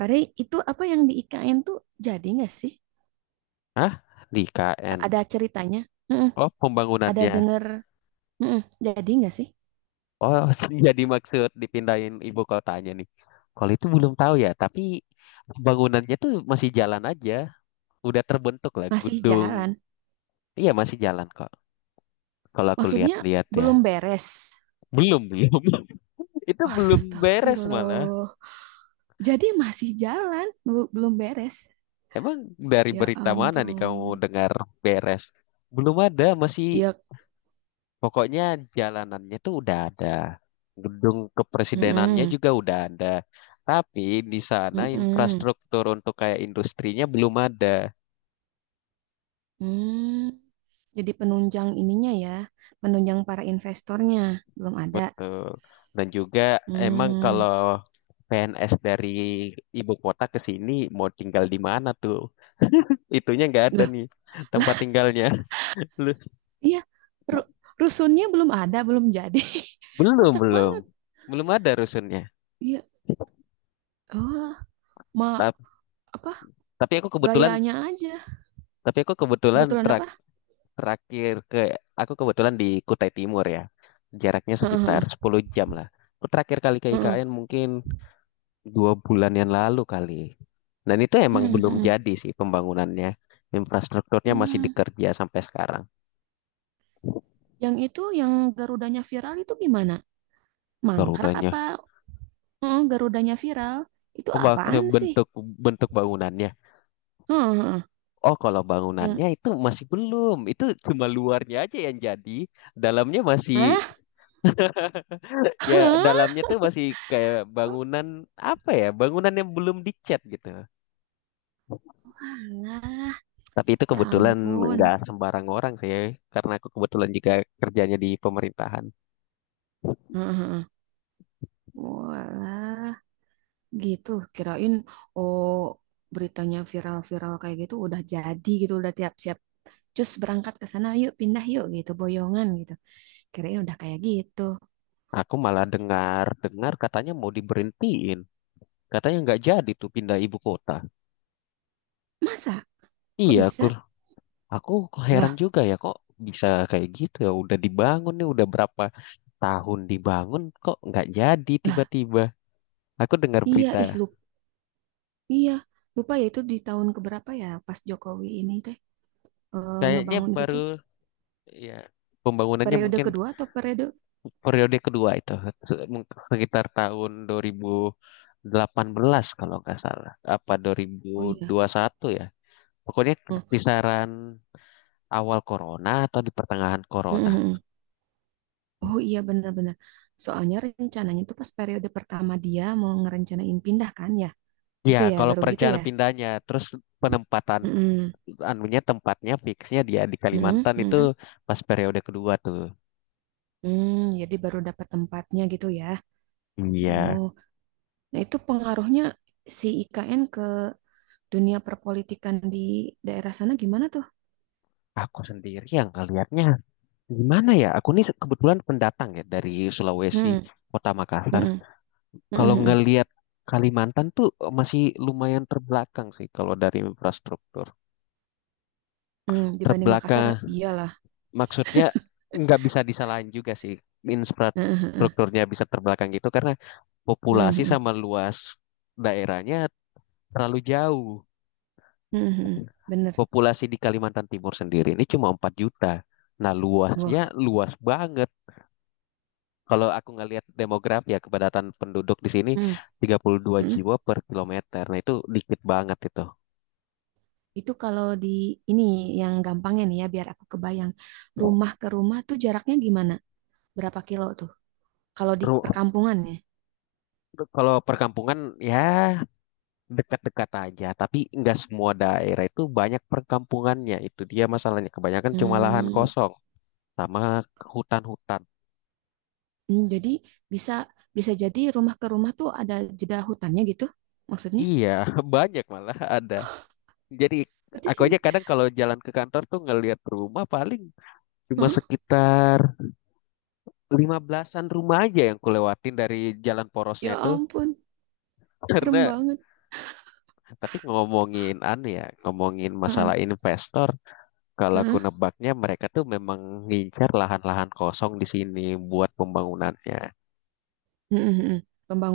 Pare, itu apa yang di IKN tuh jadi nggak sih? Hah? Di KN. Ada ceritanya? Heeh, Oh, ada pembangunannya. denger? Heeh, jadi nggak sih? Oh, jadi maksud dipindahin ibu kotanya nih. Kalau itu belum tahu ya, tapi pembangunannya tuh masih jalan aja. Udah terbentuk lah Masih gedung. jalan? Iya, masih jalan kok. Kalau aku Maksudnya lihat-lihat ya. belum beres? Belum, belum. Itu belum beres malah. Astagfirullah. Jadi masih jalan, belum beres. Emang dari Ya berita mana nih kamu ampun. dengar beres? Belum ada, masih. Iya. Pokoknya jalanannya tuh udah ada. Gedung kepresidenannya Heeh, juga udah ada. Tapi di sana heeh, infrastruktur untuk kayak industrinya belum ada. hmm. Jadi penunjang ininya ya, penunjang para investornya belum ada. Betul. Dan juga emang Hmm. kalau PNS dari ibu kota ke sini mau tinggal di mana tuh? Itunya nggak ada nih tempat tinggalnya. Lu- Iya, ru- rusunnya belum ada, belum jadi. Belum, Kocak belum. banget. Belum ada rusunnya. Iya. Oh, ma Ta- apa Tapi aku kebetulan, gayanya aja. tapi aku kebetulan Kebetulan tra- apa? Terakhir ke aku kebetulan di Kutai Timur ya. Jaraknya sekitar Heeh, 10 jam lah. Aku terakhir kali ke heeh, IKN mungkin 2 bulan yang lalu kali. Dan itu emang heeh, belum heeh, jadi sih pembangunannya. Infrastrukturnya masih heeh. dikerja sampai sekarang. Yang itu yang Garudanya viral itu gimana? Mangkrak Garudanya. apa? Heeh, Garudanya viral. Itu Oh, apaan sih? bentuk bentuk bangunannya. Heeh, heeh. Oh, kalau Yang bangunannya itu masih belum. Itu cuma luarnya aja yang jadi. Dalamnya masih, Hah? ya, Hah? dalamnya tuh masih kayak bangunan, apa ya? Bangunan yang belum dicat gitu. Walah, Tapi itu ya kebetulan ampun. nggak sembarang orang sih, karena aku kebetulan juga kerjanya di pemerintahan. Heeh, heeh. Walah. Gitu, kirain oh beritanya viral-viral kayak gitu udah jadi gitu, udah tiap siap. Cus berangkat ke sana, yuk pindah yuk gitu, boyongan gitu. Kirain udah kayak gitu. Aku malah dengar-dengar katanya mau diberhentiin, katanya nggak jadi tuh pindah ibu kota. Masa? Kok Iya, aku bisa? aku kok heran Lah, juga ya, kok bisa kayak gitu ya. Udah dibangun nih, udah berapa tahun dibangun kok nggak jadi lah, tiba-tiba. Aku dengar iya berita, ih lupa, iya. Lupa ya itu di tahun keberapa ya pas Jokowi ini teh kayaknya ngebangun itu baru tuh. ya pembangunannya Periode mungkin kedua atau periode? periode kedua itu sekitar tahun 2000 delapan belas kalau nggak salah. Apa Oh iya. 2001 ya? Pokoknya Hah, kisaran awal corona atau di pertengahan mm, corona. mm, mm. Oh iya benar-benar. Soalnya rencananya tuh pas periode pertama dia mau ngerencanain pindah kan ya. Ya, Gitu ya, kalau baru gitu ya. perencanaan pindahnya, terus penempatan Mm-mm. anunya, tempatnya fixnya dia di Mm-mm, Kalimantan itu mm-mm. pas periode kedua tuh. Hmm, jadi baru dapat tempatnya gitu ya. Iya, Oh, nah itu pengaruhnya si IKN ke dunia perpolitikan di daerah sana gimana tuh? aku sendiri yang ngelihatnya gimana ya? Aku nih kebetulan pendatang ya dari Sulawesi, Hmm, Kota Makassar. mm-mm, Kalau mm-mm, mm-mm. ngelihat Kalimantan tuh masih lumayan terbelakang sih kalau dari infrastruktur. Hmm, dibanding Makassar, Terbelakang iyalah. maksudnya nggak bisa disalahin juga sih, Heeh, heeh, infrastrukturnya bisa terbelakang gitu karena heeh, populasi heeh, sama luas daerahnya terlalu jauh. heeh, heeh. Bener. Populasi di Kalimantan Timur sendiri ini cuma 4 juta. Nah, luasnya Wah, luas banget. Kalau aku ngelihat demografi ya, kepadatan penduduk di sini hmm, tiga puluh dua hmm. jiwa per kilometer. Nah, itu dikit banget itu. Itu kalau di ini yang gampangnya nih ya, biar aku kebayang. Rumah ke rumah tuh jaraknya gimana? Berapa kilo tuh? Kalau di Ru- perkampungan ya? Kalau perkampungan ya dekat-dekat aja, tapi nggak semua daerah itu banyak perkampungannya. Itu dia masalahnya. Kebanyakan cuma lahan Hmm, kosong sama hutan-hutan. hmm, jadi bisa bisa jadi rumah ke rumah tuh ada jeda hutannya gitu maksudnya? Iya, banyak malah ada. Jadi Berarti aku aja se- kadang kalau jalan ke kantor tuh ngelihat rumah paling cuma Heeh. sekitar 15-an rumah aja yang kulewatin dari jalan porosnya Ya itu. ampun, serem Karena banget. tapi ngomongin anu ya, ngomongin Heeh, masalah investor, kalau aku heeh. nebaknya mereka tuh memang ngincar lahan-lahan kosong di sini buat pembangunannya. Hmm, hmm, hmm.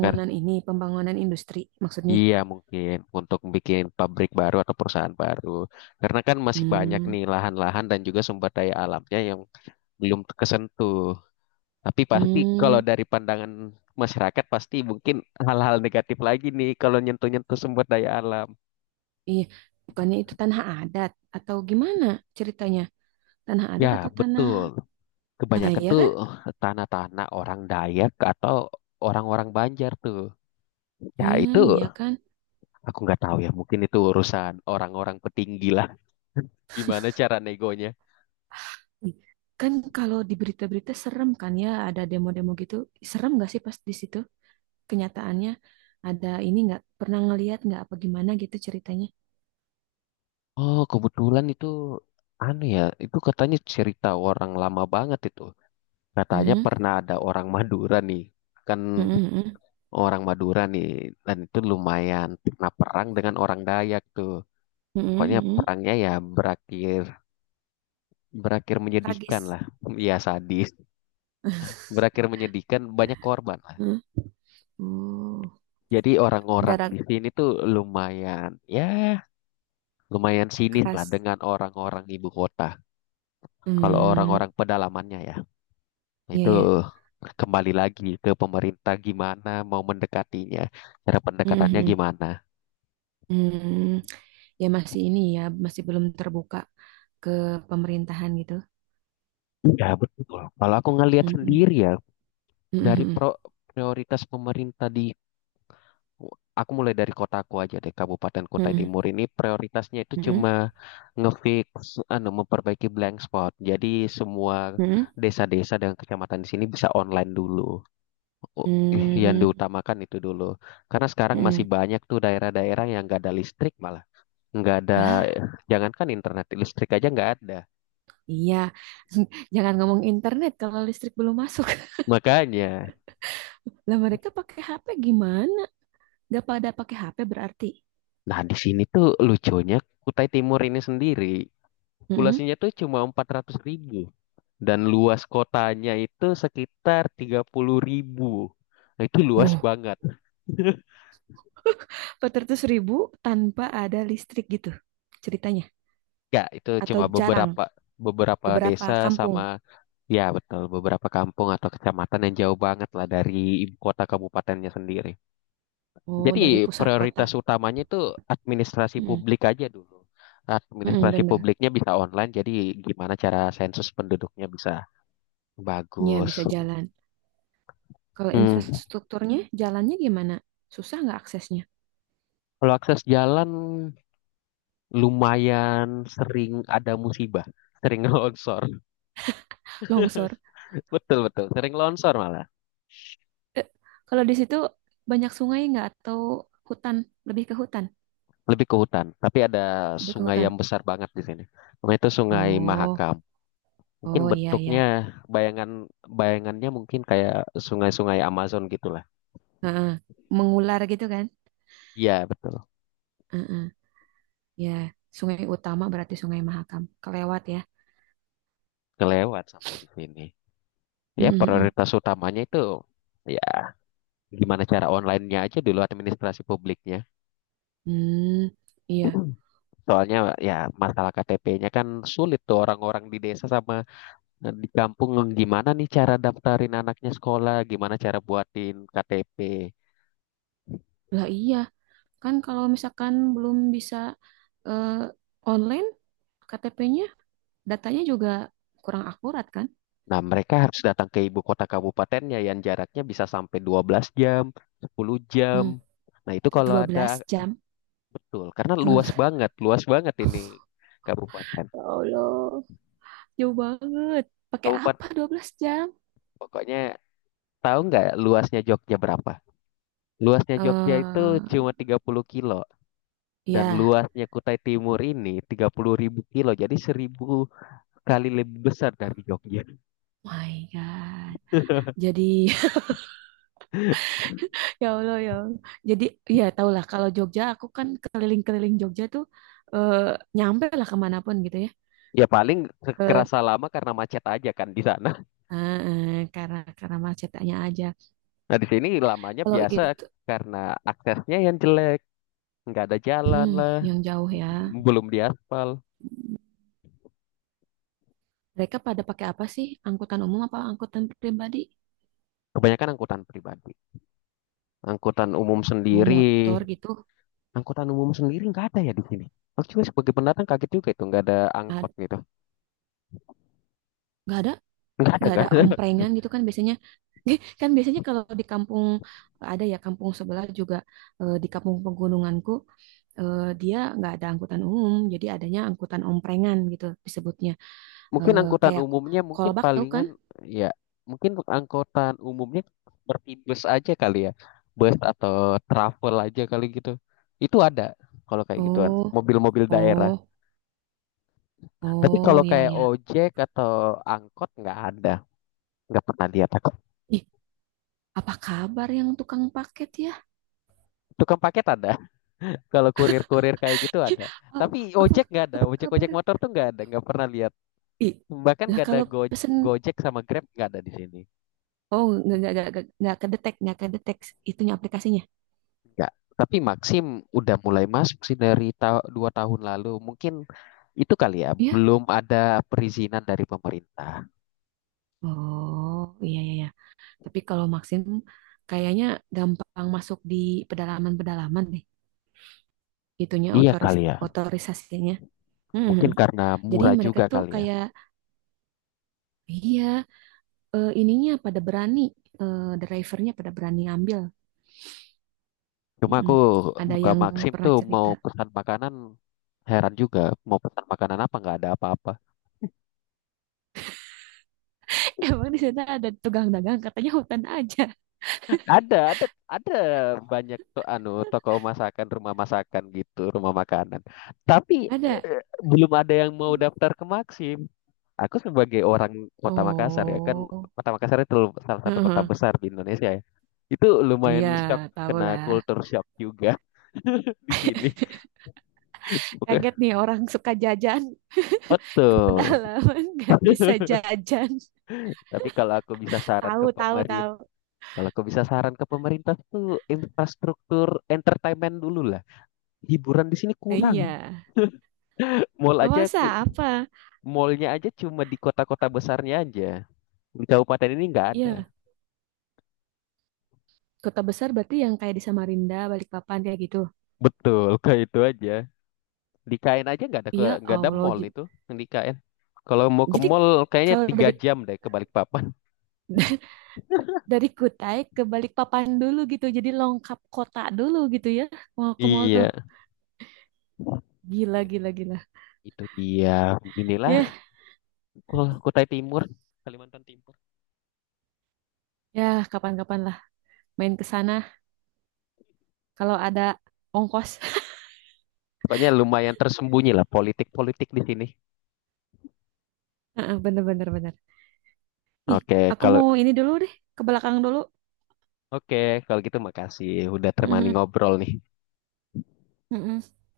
Kar- ini, pembangunan industri maksudnya. Iya mungkin untuk bikin pabrik baru atau perusahaan baru. Karena kan masih banyak Hmm, nih lahan-lahan dan juga sumber daya alamnya yang belum kesentuh. Tapi pasti kalau hmm, dari pandangan masyarakat pasti mungkin hal-hal negatif lagi nih kalau nyentuh-nyentuh sumber daya alam. iya. Bukannya itu tanah adat atau gimana ceritanya? Tanah Ya adat atau tanah, betul. ah, Kebanyakan iya tuh kan? tanah-tanah orang Dayak atau orang-orang Banjar tuh. Ya Hmm, itu iya kan? aku nggak tahu ya, mungkin itu urusan orang-orang petinggi lah. Gimana cara negonya? Ih, kan kalau di berita-berita serem kan ya, ada demo-demo gitu. Serem gak sih pas di situ? Kenyataannya ada ini nggak pernah ngelihat nggak apa gimana gitu ceritanya. Oh, kebetulan itu anu ya, itu katanya cerita orang lama banget itu. Katanya Hmm, pernah ada orang Madura nih, kan hmm, hmm, orang Madura nih, dan itu lumayan pernah perang dengan orang Dayak tuh. hmm, hmm, Pokoknya hmm, hmm. perangnya ya berakhir berakhir menyedihkan Tragis. lah, ya sadis. Berakhir menyedihkan, banyak korban lah. Hmm. Oh, Jadi orang-orang gara di sini tuh lumayan, ya lumayan sinis lah keras. dengan orang-orang ibu kota. Kalau Hmm, orang-orang pedalamannya ya. iya Itu ya. kembali lagi ke pemerintah gimana mau mendekatinya, cara Hmm, pendekatannya hmm, gimana. hmm. Ya masih ini ya, masih belum terbuka ke pemerintahan gitu. Ya betul. Kalau aku ngelihat Hmm, sendiri ya, hmm, dari hmm, prioritas pemerintah, di aku mulai dari kotaku aja deh, Kabupaten Kutai hmm, Timur ini prioritasnya itu hmm, hmm, cuma ngefix anu memperbaiki blank spot. Jadi semua hmm, desa-desa dan kecamatan di sini bisa online dulu. U- Yang hmm, hmm, diutamakan itu dulu. Karena sekarang masih hmm. banyak tuh daerah-daerah yang gak ada listrik malah. Nggak ada, Lah, jangankan internet, listrik aja nggak ada iya. Jangan ngomong internet kalau listrik belum masuk. makanya. Lah mereka pakai HP gimana? Gak pada pakai HP berarti. Nah, di sini tuh lucunya Kutai Timur ini sendiri Mm-mm. populasinya tuh cuma 400.000 dan luas kotanya itu sekitar 30.000. Nah, itu luas Wow, banget. 400 ribu tanpa ada listrik gitu ceritanya. Nggak, itu Atau cuma jarang, beberapa beberapa beberapa desa kampung. sama, ya betul, beberapa kampung atau kecamatan yang jauh banget lah dari ibu kota kabupatennya sendiri. Oh, Jadi dari pusat kota. prioritas utamanya itu administrasi Mm-mm. publik aja dulu. Mm-mm, Administrasi bener. publiknya bisa online, jadi gimana cara sensus penduduknya bisa Ya, bagus. bisa jalan. Kalau Hmm. infrastrukturnya, jalannya gimana? Susah nggak aksesnya? Kalau akses jalan, lumayan sering ada musibah, sering longsor. Longsor. Betul, betul, sering longsor malah. Eh, kalau di situ banyak sungai nggak atau hutan? Lebih ke hutan. Lebih ke hutan, tapi ada Lebih ke sungai hutan. yang besar banget di sini. Sungai itu Sungai Oh, Mahakam. Mungkin oh iya, iya. bentuknya, bayangan bayangannya mungkin kayak sungai-sungai Amazon gitulah. Heeh. Mengular gitu kan? Iya, betul. Heeh. Ya, sungai utama berarti Sungai Mahakam. Kelewat ya. Kelewat sampai di sini. Ya Mm-mm-mm. prioritas utamanya itu, ya, gimana cara online-nya aja dulu administrasi publiknya. Hmm, iya. Soalnya ya masalah KTP-nya kan sulit tuh, orang-orang di desa sama, di kampung, gimana nih cara daftarin anaknya sekolah, gimana cara buatin KTP. Lah iya, kan kalau misalkan belum bisa eh, online KTP-nya, datanya juga kurang akurat kan? Nah, mereka harus datang ke ibu kota kabupatennya yang jaraknya bisa sampai 12 jam, 10 jam. Hmm, Nah, itu kalau 12 ada, jam. betul, karena 12. Luas banget ini kabupaten. Ya Allah, jauh banget. Pakai apa Kabupaten, 12 jam? pokoknya, tahu nggak luasnya Jogja berapa? Luasnya Eh, Jogja itu cuma 30 kilo dan ya, luasnya Kutai Timur ini 30.000 kilo. Jadi 1.000 kali lebih besar dari Jogja. my God. Jadi Ya Allah ya. Allah. Jadi ya tahulah kalau Jogja aku kan keliling-keliling Jogja tuh eh, nyampe lah kemanapun gitu ya. Ya paling Ke kerasa lama karena macet aja kan di sana. Karena macetnya aja. Nah di sini lamanya Kalau biasa itu karena aksesnya yang jelek, nggak ada jalan hmm, lah, yang jauh ya. m- belum diaspal. Mereka pada pakai apa sih? Angkutan umum apa angkutan pribadi? Kebanyakan angkutan pribadi, angkutan umum Mau sendiri, motor gitu? angkutan umum sendiri nggak ada ya di sini. Aku juga sebagai pendatang kaget juga itu nggak ada angkot Ad- gitu. Nggak ada? Nggak ada, Nggak nggak ada ada. omprengan gitu kan biasanya kan biasanya kalau di kampung ada ya kampung sebelah juga di kampung pegununganku dia nggak ada angkutan umum jadi adanya angkutan omprengan gitu disebutnya. Mungkin Eh, angkutan kayak umumnya, mungkin kolbak tahu kan. palingan, ya mungkin angkutan umumnya seperti bus aja kali ya. Bus atau travel aja kali gitu. Itu ada, kalau kayak gituan Oh, mobil-mobil daerah. oh, Tapi kalau oh, ya, kayak ya. ojek atau angkot nggak ada. Nggak pernah lihat aku. Ih, apa kabar yang tukang paket ya. Tukang paket ada. Kalau kurir-kurir kayak gitu Eh, ada. Tapi apa ojek nggak ada. apa kabar Ojek-ojek motor tuh nggak ada. Nggak pernah lihat. ih. Bahkan Lah nggak ada kalau pesen Gojek sama Grab nggak ada di sini. oh, nggak kedetek nggak kedetek itunya aplikasinya Enggak. Tapi Maxim udah mulai masuk sih dari 2 tahun lalu. Mungkin itu kali ya, ya. belum ada perizinan dari pemerintah. Oh, iya, iya, iya. Tapi kalau Maxim kayaknya gampang masuk di pedalaman-pedalaman deh. Itunya Iya kali ya. otorisasinya. Hmm. Mungkin karena Jadi murah mereka juga tuh kali ya. kayak, iya, ininya pada berani, drivernya pada berani ngambil. Cuma Mm-mm. aku Ada buka yang Maxim pernah tuh mau cerita. pesan makanan, heran juga. Mau pesan makanan apa nggak ada apa-apa. Emang di sana ada tukang dagang, katanya hutan aja. Ada banyak tuh anu toko masakan, rumah masakan gitu, rumah makanan. Tapi Ada. Belum ada yang mau daftar ke Maxim. Aku sebagai orang Kota Makassar, ya kan Oh, Kota Makassar itu salah satu kota besar di Indonesia ya. Itu lumayan iya, shock, tahu kena lah. culture shock juga di sini. Oke, Kaget nih orang suka jajan. Ke betul. pedalaman nggak bisa jajan. Tapi Tahu, tahu, tahu. kalau aku bisa saran ke pemerintah tuh infrastruktur entertainment dulu lah. Hiburan di sini Nah, kurang. iya. Mall aja, Luasa apa? mallnya aja cuma di kota-kota besarnya aja. Di kabupaten ini nggak ada. Iya, kota besar berarti yang kayak di Samarinda, Balikpapan kayak gitu. Betul, kayak itu aja. Di KN aja nggak ada, ke Iya, nggak ada Allah. mall itu yang di KN. Kalau mau ke Jadi mall kayaknya kalau tiga dari jam deh ke Balikpapan. dari Kutai ke Balikpapan dulu gitu. Jadi lengkap kota dulu gitu ya. Mau ke mall tuh. Iya, Gila, gila, gila. itu dia. Inilah Ya, Kutai Timur, Kalimantan Timur. ya kapan-kapan lah main ke sana kalau ada ongkos. Pokoknya lumayan tersembunyi lah politik-politik di sini. Heeh, bener, bener, bener. Ih, Oke, aku kalau mau ini dulu deh, ke belakang dulu. oke kalau gitu makasih udah temani Mhm, ngobrol nih. mhm.